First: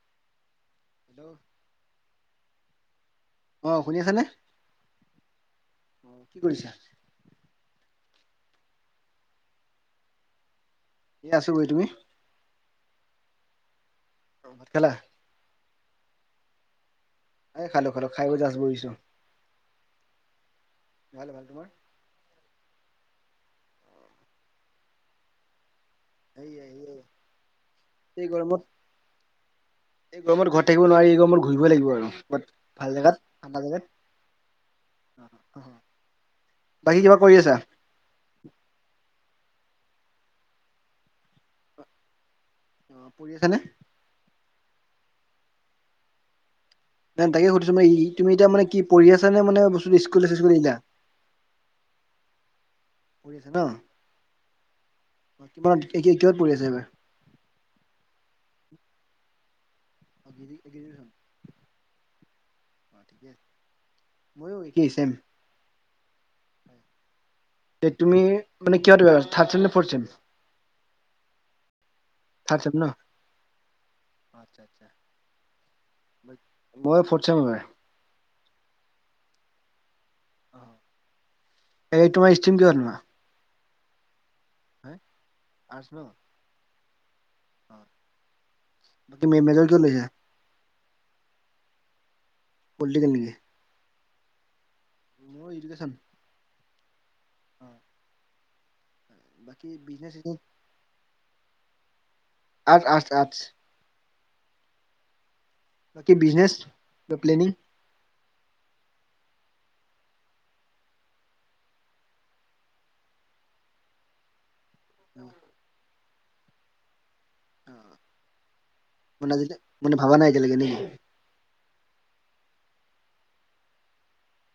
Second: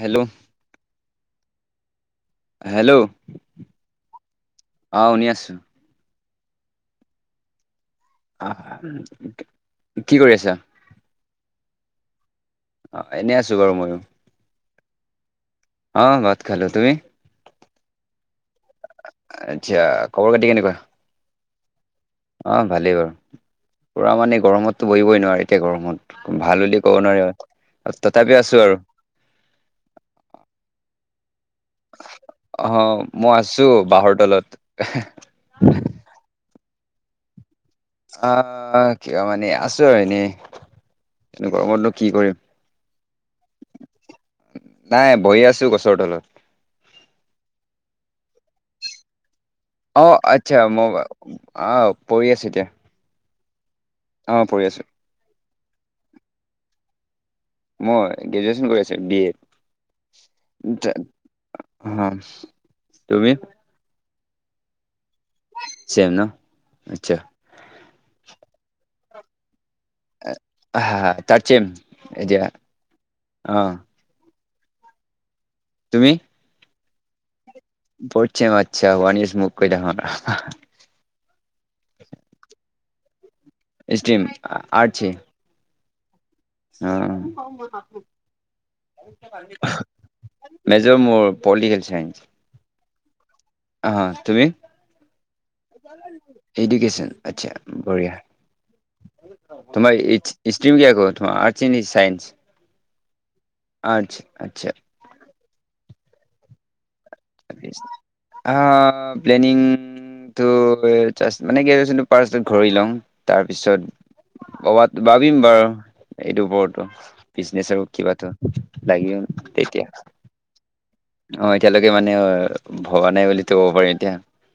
Hello hello [unintelligible] hello আহ শুনি আছানে অ শুনি আছো আহ কি কৰিছা? আহ কি কৰি আছা? কি আছো গৈ তুমি [unintelligible] অ এনেই আছো বাৰু মইও। ভাত খালা অ বাত খালো তুমি? এই খালো খালো। খাই বৈ জাষ্ট বহিছো আচ্ছা খবৰ খাতি কেনেকুৱা? ভাল ভাল তোমাৰ অ ভালেই বাৰু। পুৰা মানে গৰমততো বহিবই নোৱাৰে এতিয়া গৰমত। এই ভাল এই বুলি ক'ব এই নোৱাৰি এই তথাপি গৰমত আছো আৰু। এই গৰমত ঘৰত থাকিব নোৱাৰি গৰমত। ঘুৰিবই লাগিব আৰু ব অ ভাল জেগাত মই আছো ঠাণ্ডা বাঁহৰ তলত জেগাত। বাকী কিবা কৰি আছা আহ ক মানে আছো আৰু এনেই গৰমতো নো কি কৰিম। অ শুনিছেনে নাই বহি আছো গছৰতলত নাই তাকে সুধিছো মে ই তুমি এতিয়া মানে কি কৰি় আছা। নে মানে বস্তুটো অ স্কুল চিস্কুল আচ্ছা এৰিলা মই আহ পঢ়ি আছো এতিয়া উৰিশা ন [unintelligible] অ পঢ়ি আছো কিমান কত পৰি আছে এইবাৰ মই গ্ৰেজুৱেচন কৰি আছো বি এ অ গ্ৰেজু গ্ৰেজুৱেচন অ অ ঠিকে তুমি আছে। ময়ো একেই চেম চেম ন আচ্ছা তুমি মানে কিয় থাট ছেম নে ফ'ৰ্থ ছেম হা থাৰ্ড চেম এতিয়া থাৰ্ড ছেম ন আহ [unintelligible] [inaudible] তুমি মই ফৰথ চেম এইবাৰ ফটচেম আচ্ছা ওৱান ইছ মোতকৈ দাঙৰ এই তোমাৰ ইষ্টিম কি হয় ষ্টিম আঠছে আৰ্টছ ন? অ বাকী মেজৰ কিহত লৈছা? মেজৰ মোৰ পলিটিকেল চাইঞ্চ পলিটিকেল অ তুমি মোৰ এডুকেশ্যন। এডোকেচন আচছা বঢ়িয়া বাকী বিজনেছ চিজনেছ [unintelligible] আঠ আঠ আঠ আচছা আচ্ছা বাকী বিজনেছ বা প্লেনিং আ প্লেনিং তো মানে কি পাৰত ঘূৰি লম তাৰপিছত। ভবাত ভাবিম বাৰু এইটো ওপৰতো বিজনেছ আৰু কিবা এটা লাগি মানে আজিলে তেতিয়া মানে ভাবা নাই এতিয়ালৈকে নেকি? হয়। কি মানে ভবা নাই বুলি ক'ব পাৰি এতিয়া।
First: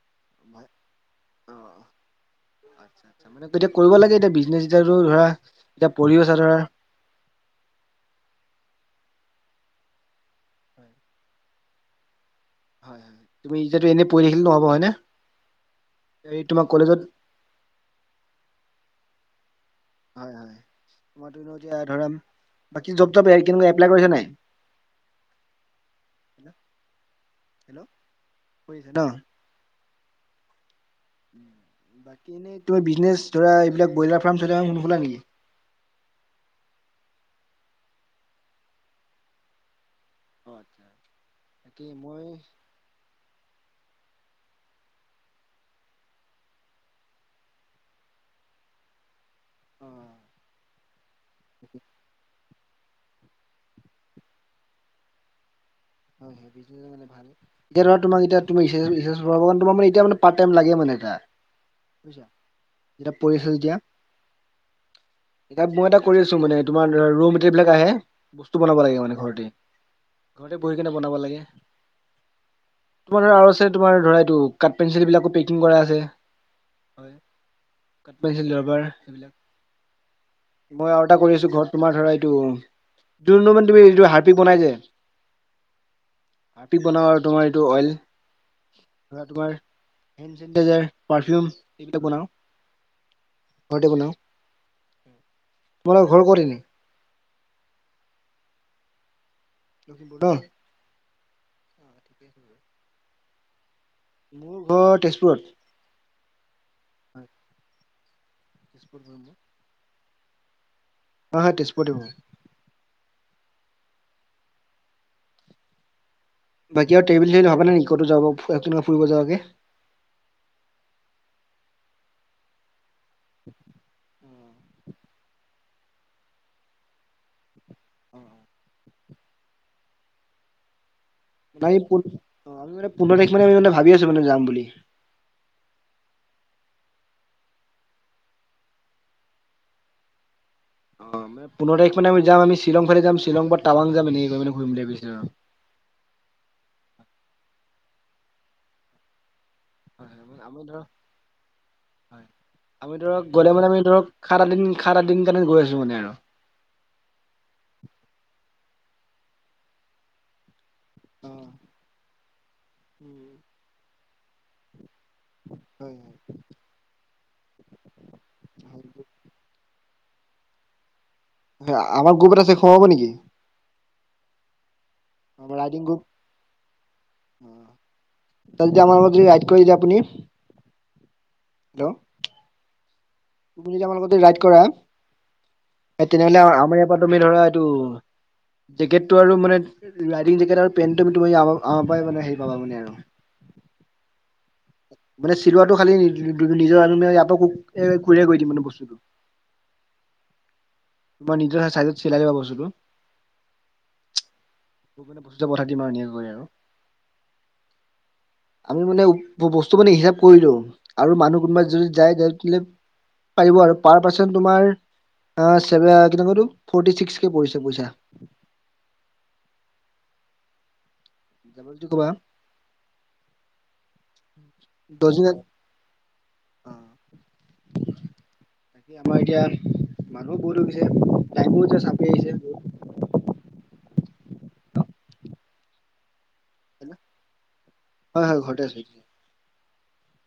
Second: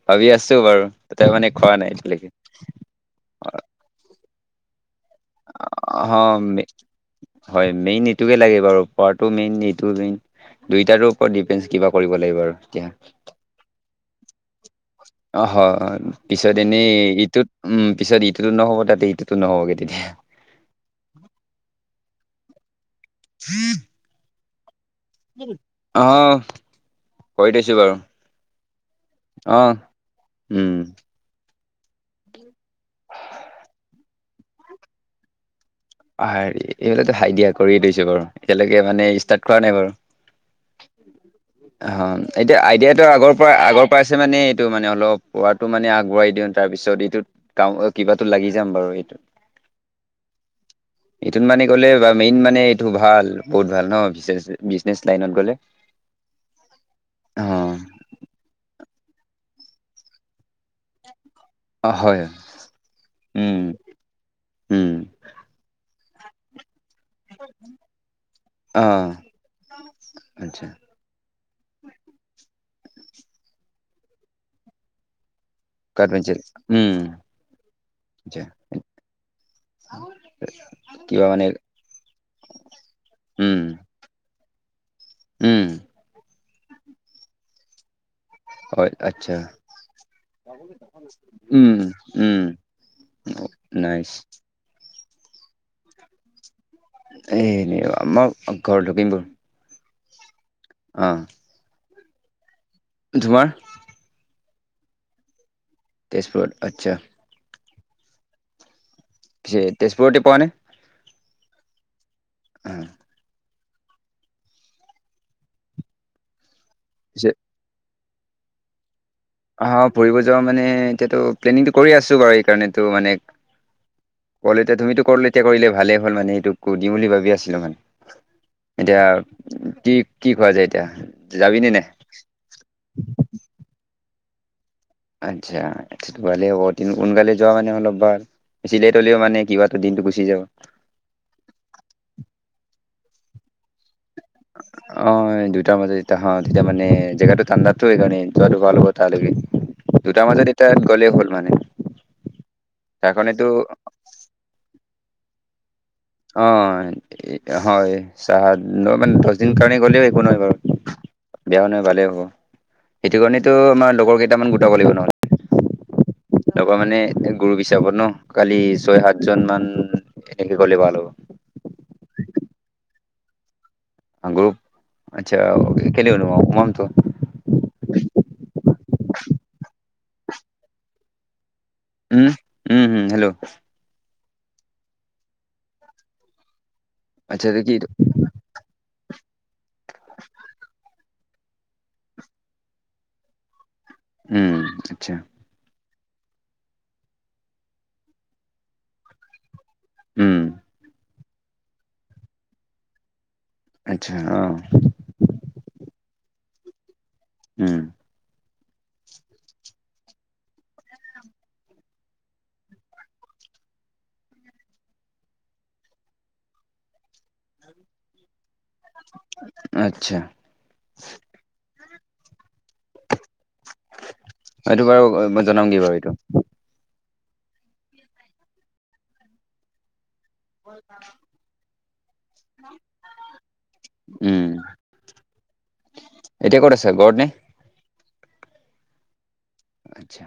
ভাবি আছো বাৰু এতিয়া মানে খোৱা নাই অ' এতিয়ালৈকে। আচ্ছা আচ্ছা মানে এতিয়া কৰিব লাগে এতিয়া বিজনেছ এতিয়াতো ধৰা এতিয়া পঢ়ি আছা অহম ধৰা হয় হয় মেইন এইটোৱে লাগে বাৰু পোৱা মেইন এইটো মেইন দুইটাৰো ওপৰত ডিপেন্ঞ্চ কিবা কৰিব লাগিব আৰু এতিয়া [unintelligible] হয়নে? অ হয় এই পিছত তোমাৰ এনেই কলেজত ইটোত উম পিছত ইটোতো নহ'ব তাতে এটো নহব গে তেতিয়া [unintelligible] আহ কৰি থইছো হেল্ল'? বাৰু কৰিছা ন আহ উম বাকী এনে তুমি বিনেছ ধৰা এইবিলাক ব্ৰইলাৰ ফাৰ্ম চইলা ফাৰ্ম নোখোলা নেকি। হেৰি এইবিলাক হাইডিয়া কৰিয়ে থৈছো বাৰু এতিয়ালৈকে মানে ষ্টাৰ্ট কৰা নাই বাৰু। অ' আচ্ছা তাকে অ মই এতিয়া আইডিয়াটোৰ আগৰ আগৰ পৰাইছে মানে এইটো মানে অলপ পটো মানে আগবঢ়াই দিওঁ তাৰ পিছত এইটোত ক কিবাতো লাগেব দি যাম বাৰু এইটোত উম এইটোত মানে গ'লে বা মেইন মানে এইটো ভাল বহুত ভাল ন বিজনেছ লাইনত গ'লে [unintelligible] অ ভগবান তোমাক এতিয়া মানে পাইতাম লাগে মানে এটা অ হয় এতিয়া পৰিছে উম যেতিয়া উম এতিয়া মই এটা আছো মানে তোমাৰ ৰ মেতেল বিলাক আহে বস্তু বনাব অ লাগে মানে ঘৰতে এ আচ্ছা বহি কেনে বনাব লাগে তোমাৰ ধ আৰু আছে তোমাৰ ধৰা এইটো কাট পেঞ্চিল বিলাকো পিক কাট পেঞ্চিল উম। কাট আচ্ছা পেঞ্চিল ৰাবাৰ সেইবিলাক। মই আৰু এটা কিবা কৰি মানে আছো ঘৰত তোমাৰ ধৰা এইটো যোন উম মানে তুমি এইটো হাত বনাই যায় উম ভাতি বনাওঁ আৰু তোমাৰ এইটো অইল হয় ধৰা আচ্ছা তোমাৰ হেণ্ড চেনিটাইজাৰ পাৰফিউম উম এইবিলাক বনাওঁ উম ন ঘৰতে নাই বনাওঁ তোমালোকৰ ঘৰ ক'ত ইনেই? এনে মোৰ ঘৰ লক্ষিমপুৰ। অ অ ধুৱাৰ মোৰ ঘৰ তেজপুৰত তেজপুৰত আচ্ছা হয় [unintelligible] ৰুটি [unintelligible] পানী হা হা তেজপুৰ আ বাকী আৰু পিছে টব ভবা নেকি'তো যাব। ফুৰিব যোৱাকে আমি আহ ফুৰিব যোৱা মানে এতিয়াতো প্লেনিংটো কৰি আছো বাৰু এইকাৰণটো মানে। উ কল এতিয়া তুমিতো কল এয়া কৰিলে ভালেই হ'ল মানে এইটো কো দিম বুলি ভাবি আছিলো মানে। উ এতিয়া কি কি খোৱা যায় এতিয়া যাবিনে মানে নাই পোন্ধৰ তাৰিখ মানে আমি মানে ভাবি আছো মানে যাম বুলি। আচ্ছা ভালে হ'ব সোনকালে যোৱা মানে অলপ বাৰ চিলাই তলেও মানে কিবা টো দিনটো গুচি যাব। অ পোন্ধৰ তাৰিখ মানে আমি যাওঁ আমি শ্বিলং ফালে যাম শ্বিলং পৰা তাৱাং যাম এনে অ দুয়টাৰ মাজত যেতিয়া হ তেতিয়া মানে জেগাটো ঠাণ্ডা টো এইকাৰণেই যোৱাটো ভাল হ'ব তালে। দুটাৰ মানে মাজত আমি ধৰক এতাত গ'লেই হ'ল মানে হয় আমি তাৰ ধৰক কাৰণেতো গ'লে মানে আমি ধৰক সাত আঠ দিন সাত আঠ দিন কাৰণে গৈ আছো মানে। আৰু অ হয় চাহ মানে দহ দিন কাৰণে গ'লেও একো নহয় বাৰু বেয়া নহয় ভালেই হ'ব সেইটো অ। কাৰণেটো আমাৰ লগৰ কেইটামান গোটাব কৰিব নহয়। হয় তাৰপৰা মানে গ্ৰপ হিচাবত ন খালি ছয় সাতজন মান এনেকে গলে ভাল হ'ব। কম হ'ব নেকি? গ্ৰপ আচ্ছা আমাৰ ৰাইডিং গ্ৰুপ কে উ যদি আমাৰ মতদি ৰাই কৰি দ আপুনি হেল্ল' উম উম হম হেল্ল' তুমি যদি আমাৰ লগতে ৰাইড কৰা তেনেহলে আমাৰ তুমি ধৰা আচ্ছা এইটো কি জাকেট টো আৰু মানে ৰাইডিং জাকেট আৰু পেন্ট, তুমি আম আমাৰ পৰাই মানে হেৰি পাবা মানে আৰু উম আচ্ছা মানে চিলোৱাটো খালি নিজৰ আমি ইয়ক ক কো কৰি দিম মানে বস্তুটো উম তোমাৰ নিজৰ চাইজত চিলাই লবা আচ্ছা অঁ বস্তুতটো নে বস্তুতে পঠাই দিম আৰু এনেকে কৰি আৰু উম। আমি মানে বস্তু মানে হিচাপ কৰিলো আৰু মানুহ কোনোবা যদি যায় লে। পাৰিব আৰু পৰা পাছত তোমাৰ ফৰ্টি চিশচ কে পৰিছে পইচা। আচ্ছা জাব যদি কবা এইটো দহ দিনত বাৰু জনাম গে বাৰু এইটো বাক আমাৰ এতিয়া মানুহ বহুত হৈ গৈছো যে চাব। উম এতিয়া ক'ত আছ ঘৰত নে? হয় হয় ঘটে আছো আচ্ছা।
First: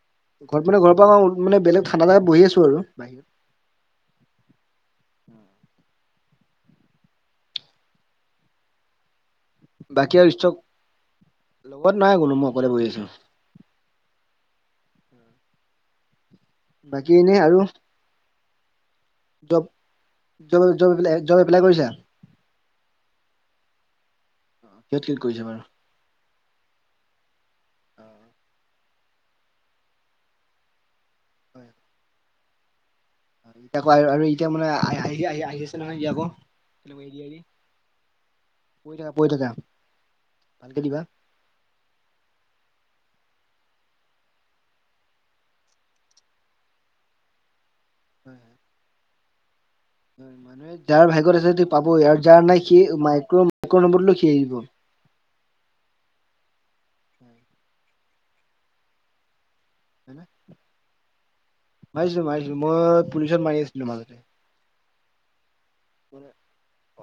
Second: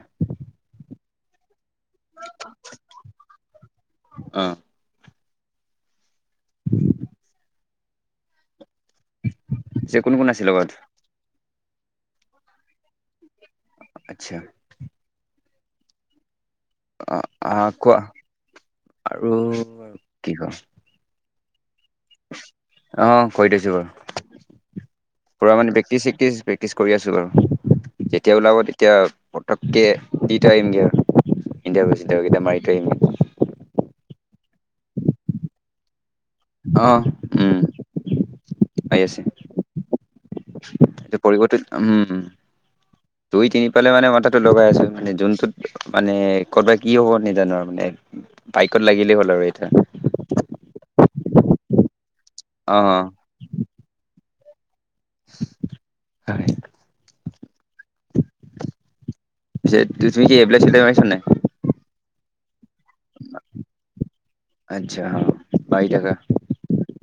ঘৰত মানে ঘৰৰ পৰা মানে বেলেগ ঠাণ্ডা জাগাত বহি আছো আৰু বাহিৰত অঁ যে কোন বাকী কোন আৰু আছিল ষ্টক লগত লগত নই বোলো মই অকলে বহি আছো। আচ্ছা বাকী এনেই আৰু অঁ কোৱা আৰু জব জব জব এইবিলাক। জব এপ্লাই কৰিচা? অ কৰি থৈছো বাৰু কিহত ক্লিক কৰিছা পুৰা বাৰু হয় মানে প্ৰেক্টিচ চক্টিচ প্ৰেক্টিচ কৰি আছোঁ বাৰু যেতিয়া ওলাব তেতিয়া পটককৈ দি থ আহিমগৈ আৰু [unintelligible] ইণ্ডিয়া গৈছিলে এইকেইটা মাৰি থৈ আহিমগে এতিয়া আকৌ আৰু এতিয়া মানে আহ আহি আহি আহি আছে নহয় এ আকৌ। অ এৰি এৰি উম। পঢ়ি হৈ থাকা আছে পঢ়ি থাকা ভালকে দিবা এতিয়া পৰিৱৰ্তিত উম। [unintelligible] দুই তিনি পালে মানে মথাটো লগাই আছো মানে যোনটোত মানে কৰ'বাত কি হ'ব নজানো আৰু মানে। হয় বাইকত লাগিলেই হ'ল আৰু এতিয়া হয় মানুহে যাৰ ভাগ্যত আছে ত পাব আৰু যাৰ নাই সি অ', মাইক্ৰ মাইক্ৰ নম্বৰ কিব হয় হয় তুমি কি হবলিল তুমি চিনি পাইছানে নাই [unintelligible] মাৰিছো মাৰিছো মই পুলিচন মাৰি আছিলো মাজতে আচ্ছা মাৰি থাকা মানে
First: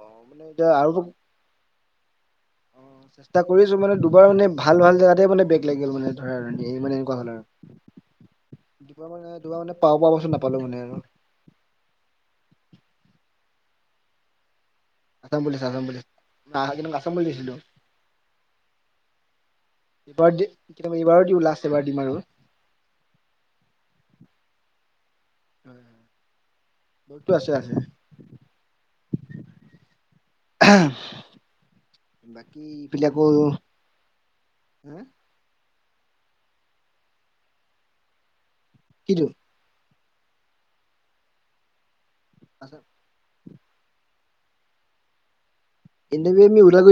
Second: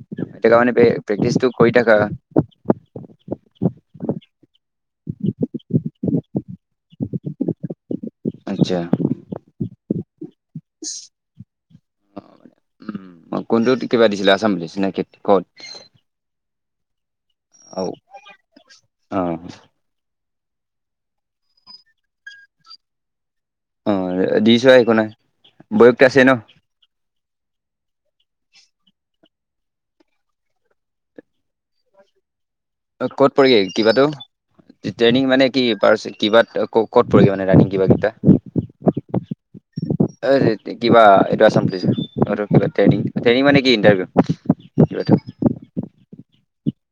অ থাক এতিয়া মানে আৰু প্ৰেকটিছ টো কৰি থাকা অ চেষ্টা কৰিছো মানে দুবাৰ মানে ভাল ভাল জেগাতেই মানে বেগ লাগি গ'ল মানে ধৰা আৰু মানে এনেকুৱা হ'ল আৰু আচ্ছা। দুব মানে দুবাৰ মানে পাও পাওঁ বচোন [unintelligible] নাপালো মানে আৰু উম ম কোনটোত কিবা দিছিলে আছাম পুলিছ নে ক'ত? আছাম পুলিছ আছাম পুলিছ অ অ বাৰ দি কে এইবাৰো দিওঁ লাষ্ট এবাৰ দিম আৰু অ দিছ একো নাই বয়স আছে ন [unintelligible] ছে [unintelligible] [inaudible] অ ক'ত পৰিগৈ কিবাতো হা ট্ৰেইনিং মানে কি পাৰ কিবা ক'ত পৰিগৈ মানে ৰানিং কিবা কেইটা [unintelligible] কিটো কিবা এইটো আছাম পুলিছ ট্ৰেইনিং মানে কি ইটাৰভিউ [unintelligible] [unintelligible]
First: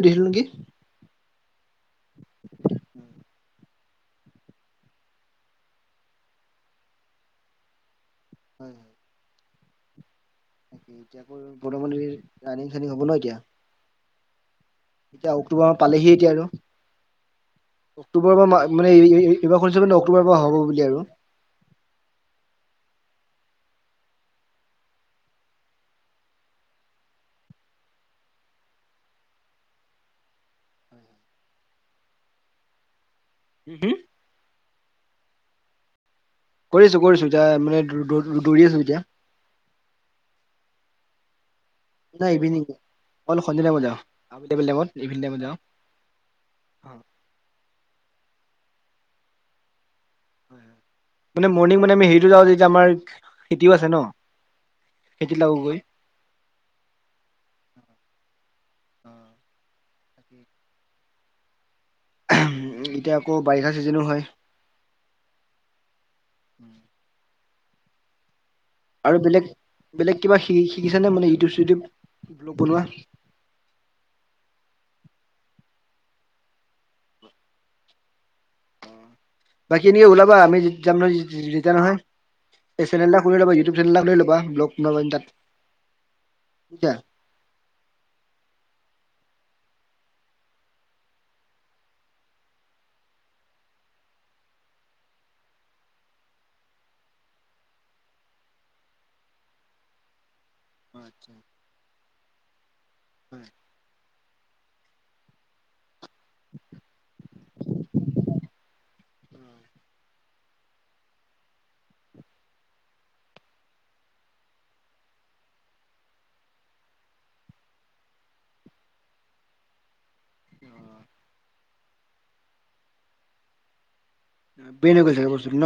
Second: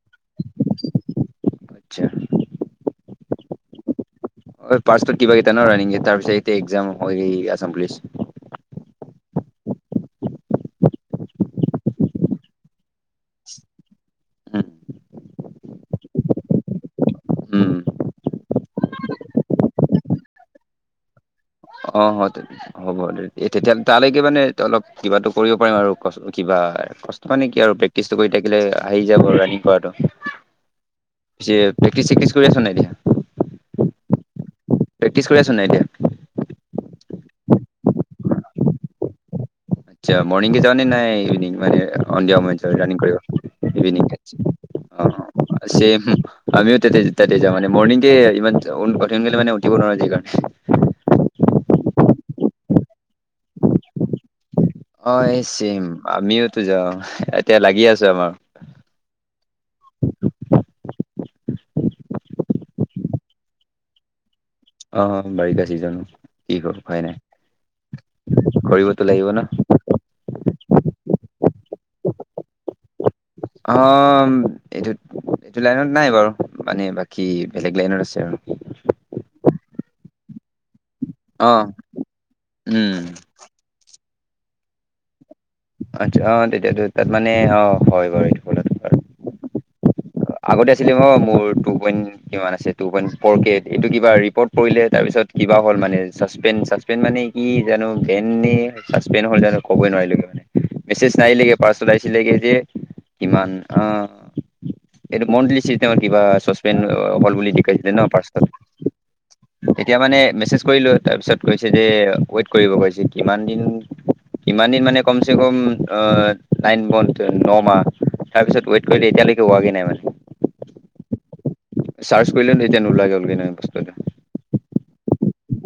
দিছিলো নেকি? আচছা। [inaudible] ফাৰ্ষ্টত কিবা কেইটা ন ৰাানিং তাৰ পিছত এইতিয়া এক্সাম হৈ গ আছাম পুলিচ। [inaudible] আকৌ ৰানিং চনিং হব ন এতিয়া? উ [unintelligible] এতিয়া অক্টোবৰ মান পালেহি এতিয়া আৰু। উম। অক্টোবৰৰ পৰা মানে এইবাৰ শনিছো অক্টোবৰৰ পৰা হ'ব বুলি আৰু। অ হ'ব দে তেতিয়া তালৈকে মানে অলপ কিবাতো কৰিব পাৰিম আৰু কিবা কষ্ট ম নে কি আৰু প্ৰেক্টিচটো কৰি থাকিলে আহি যাব ৰানিং কৰাটো। [unintelligible] পি প্ৰেক্টিচ চেক্টিচ কৰি আছ নাই এতিয়া? ম [inaudible] প্ৰেক্টিছ কৰি আছ নাই এতিয়া? কৰিছো কৰিছো ততিয়া মানে দৌৰি আছো এতিয়া। আৰ্টচা মৰ্ণিং কি যাওঁ নে নাই ইভিনিং মানে নাই সন্ধিয়া ইভিনিং সময়ত ৰানিং কৰিব? অল সন্ধিয়া টাইমত যাওঁ ইভিনিং আবেলি আবেলি টাইমত ইভিনিং টাইমত যাওঁ অ চেইম আমিও ত তেজ ত তেজ মানে মৰ্ণিংতে ইমান কঠিন ক মান উঠিব নোৱাৰোঁ যি হয় হয় মানে মৰ্ণং মানে আমি হেৰিটো যাওঁ যেতিয়া আমাৰ খেতিও আছে ন। অ খেতিত এই লাগোগৈ চিম আমিওতো যাওঁ এতিয়া লাগি আছো আমাৰ উ এতিয়া আকৌ বাৰিষা চিজনো হয়। অ বাৰিষা চিজনো কি কৰো উপাই নাই। কৰিবতো আৰু লাগিব ন বেলেগ বেলেগ কিবা শ শিকিছে নে মানে ইউটিউব চিওটিউব্ বনোৱা? অ এইটো এইটো লাইনত নাই বাৰু। মানে বাকী বেলেগ লাইনত আছে আৰু। [inaudible] বাকীখিনি ওলাবা, আমি যাম ন অ যেতিয়া নহয়, এই উম চেনেল এটা খুলি লবা, ইউটিউব চেনেল লৈ লবা। বা ব্লগ বনাবা তাত আচ্ছা অ তেতিয়ো বুজিছা। তাত মানে অ হয় বাৰু এইটো ফ আগতে আছিলে। মোৰ টু পইণ্ট কিমান আছে টু পইণ্ট ফৰ কে। এইটো কিবা ৰিপৰ্ট কৰিলে তাৰপিছত কিবা হল মানে। চাচপেন চাচপেন মানে কি জানো বেন নে চাচপেন হল। জানো ক'বই নোৱাৰিলো। মানে মেছেজ আচ্ছা নাহিলেগে। পাছত পাছৱৰ্ড আহিছিল যে হয় কিমান আহ এইটো মন্থলি চিষ্টেম কিবা চচপেন হল বুলি দেখিছিলে ন পাছৱৰ্ড। [inaudible] তেতিয়া মানে মেছেজ কৰিলো তাৰপিছত কৈছে যে ৱেইট কৰিব কৈছে। কিমান দিন ইমান দিন মানে কমচে কম। অহ নাইন মন্থ ন মাহ। তাৰপিছত ৱেইট কৰিলে এতিয়া লৈকে হোৱা গে নাই মানে। অ'। চাৰ্চ কৰিলে তেতিয়া নোলোৱা হল গে এতিয়া ন বস্তু এটা। বেন হৈ গৈছে বস্তুটো ন।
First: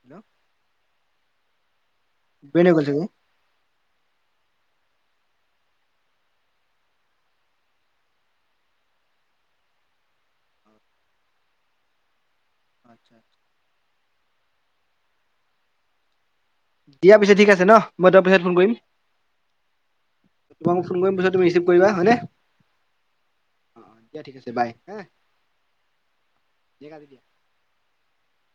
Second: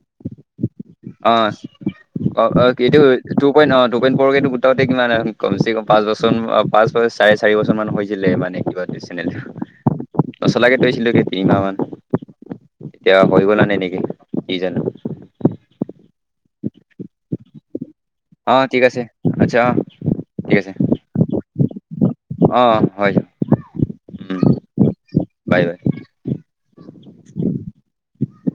হেল্ল'? অ অ এইটো চাগে। টু পইণ্ট অ। টু পইণ্ট ফৌৰ কে টো [unintelligible] কমচে কম পাঁচ বছৰ পাঁচ চাৰে চাৰি বছৰ মান হৈছিলে মানে কিবা চেনেল নচলাকে থৈছিলোঁ তিনি মাহ মান। এতিয়া হৈ গল আৰু এনেকে কি জানো। দিয়া পিছত ঠিক আছে ন, মই তাৰ পিছত ফোন অ', কৰিম। ঠিক আছে আচ্ছা অ', ঠিক আছে তোমাক মই ফোন কৰিম ৰিচিভ কৰিবা হয়নে? অ', হয় অ দিয়া ঠিক উম, আছে বাই হা। Bye bye. [unintelligible]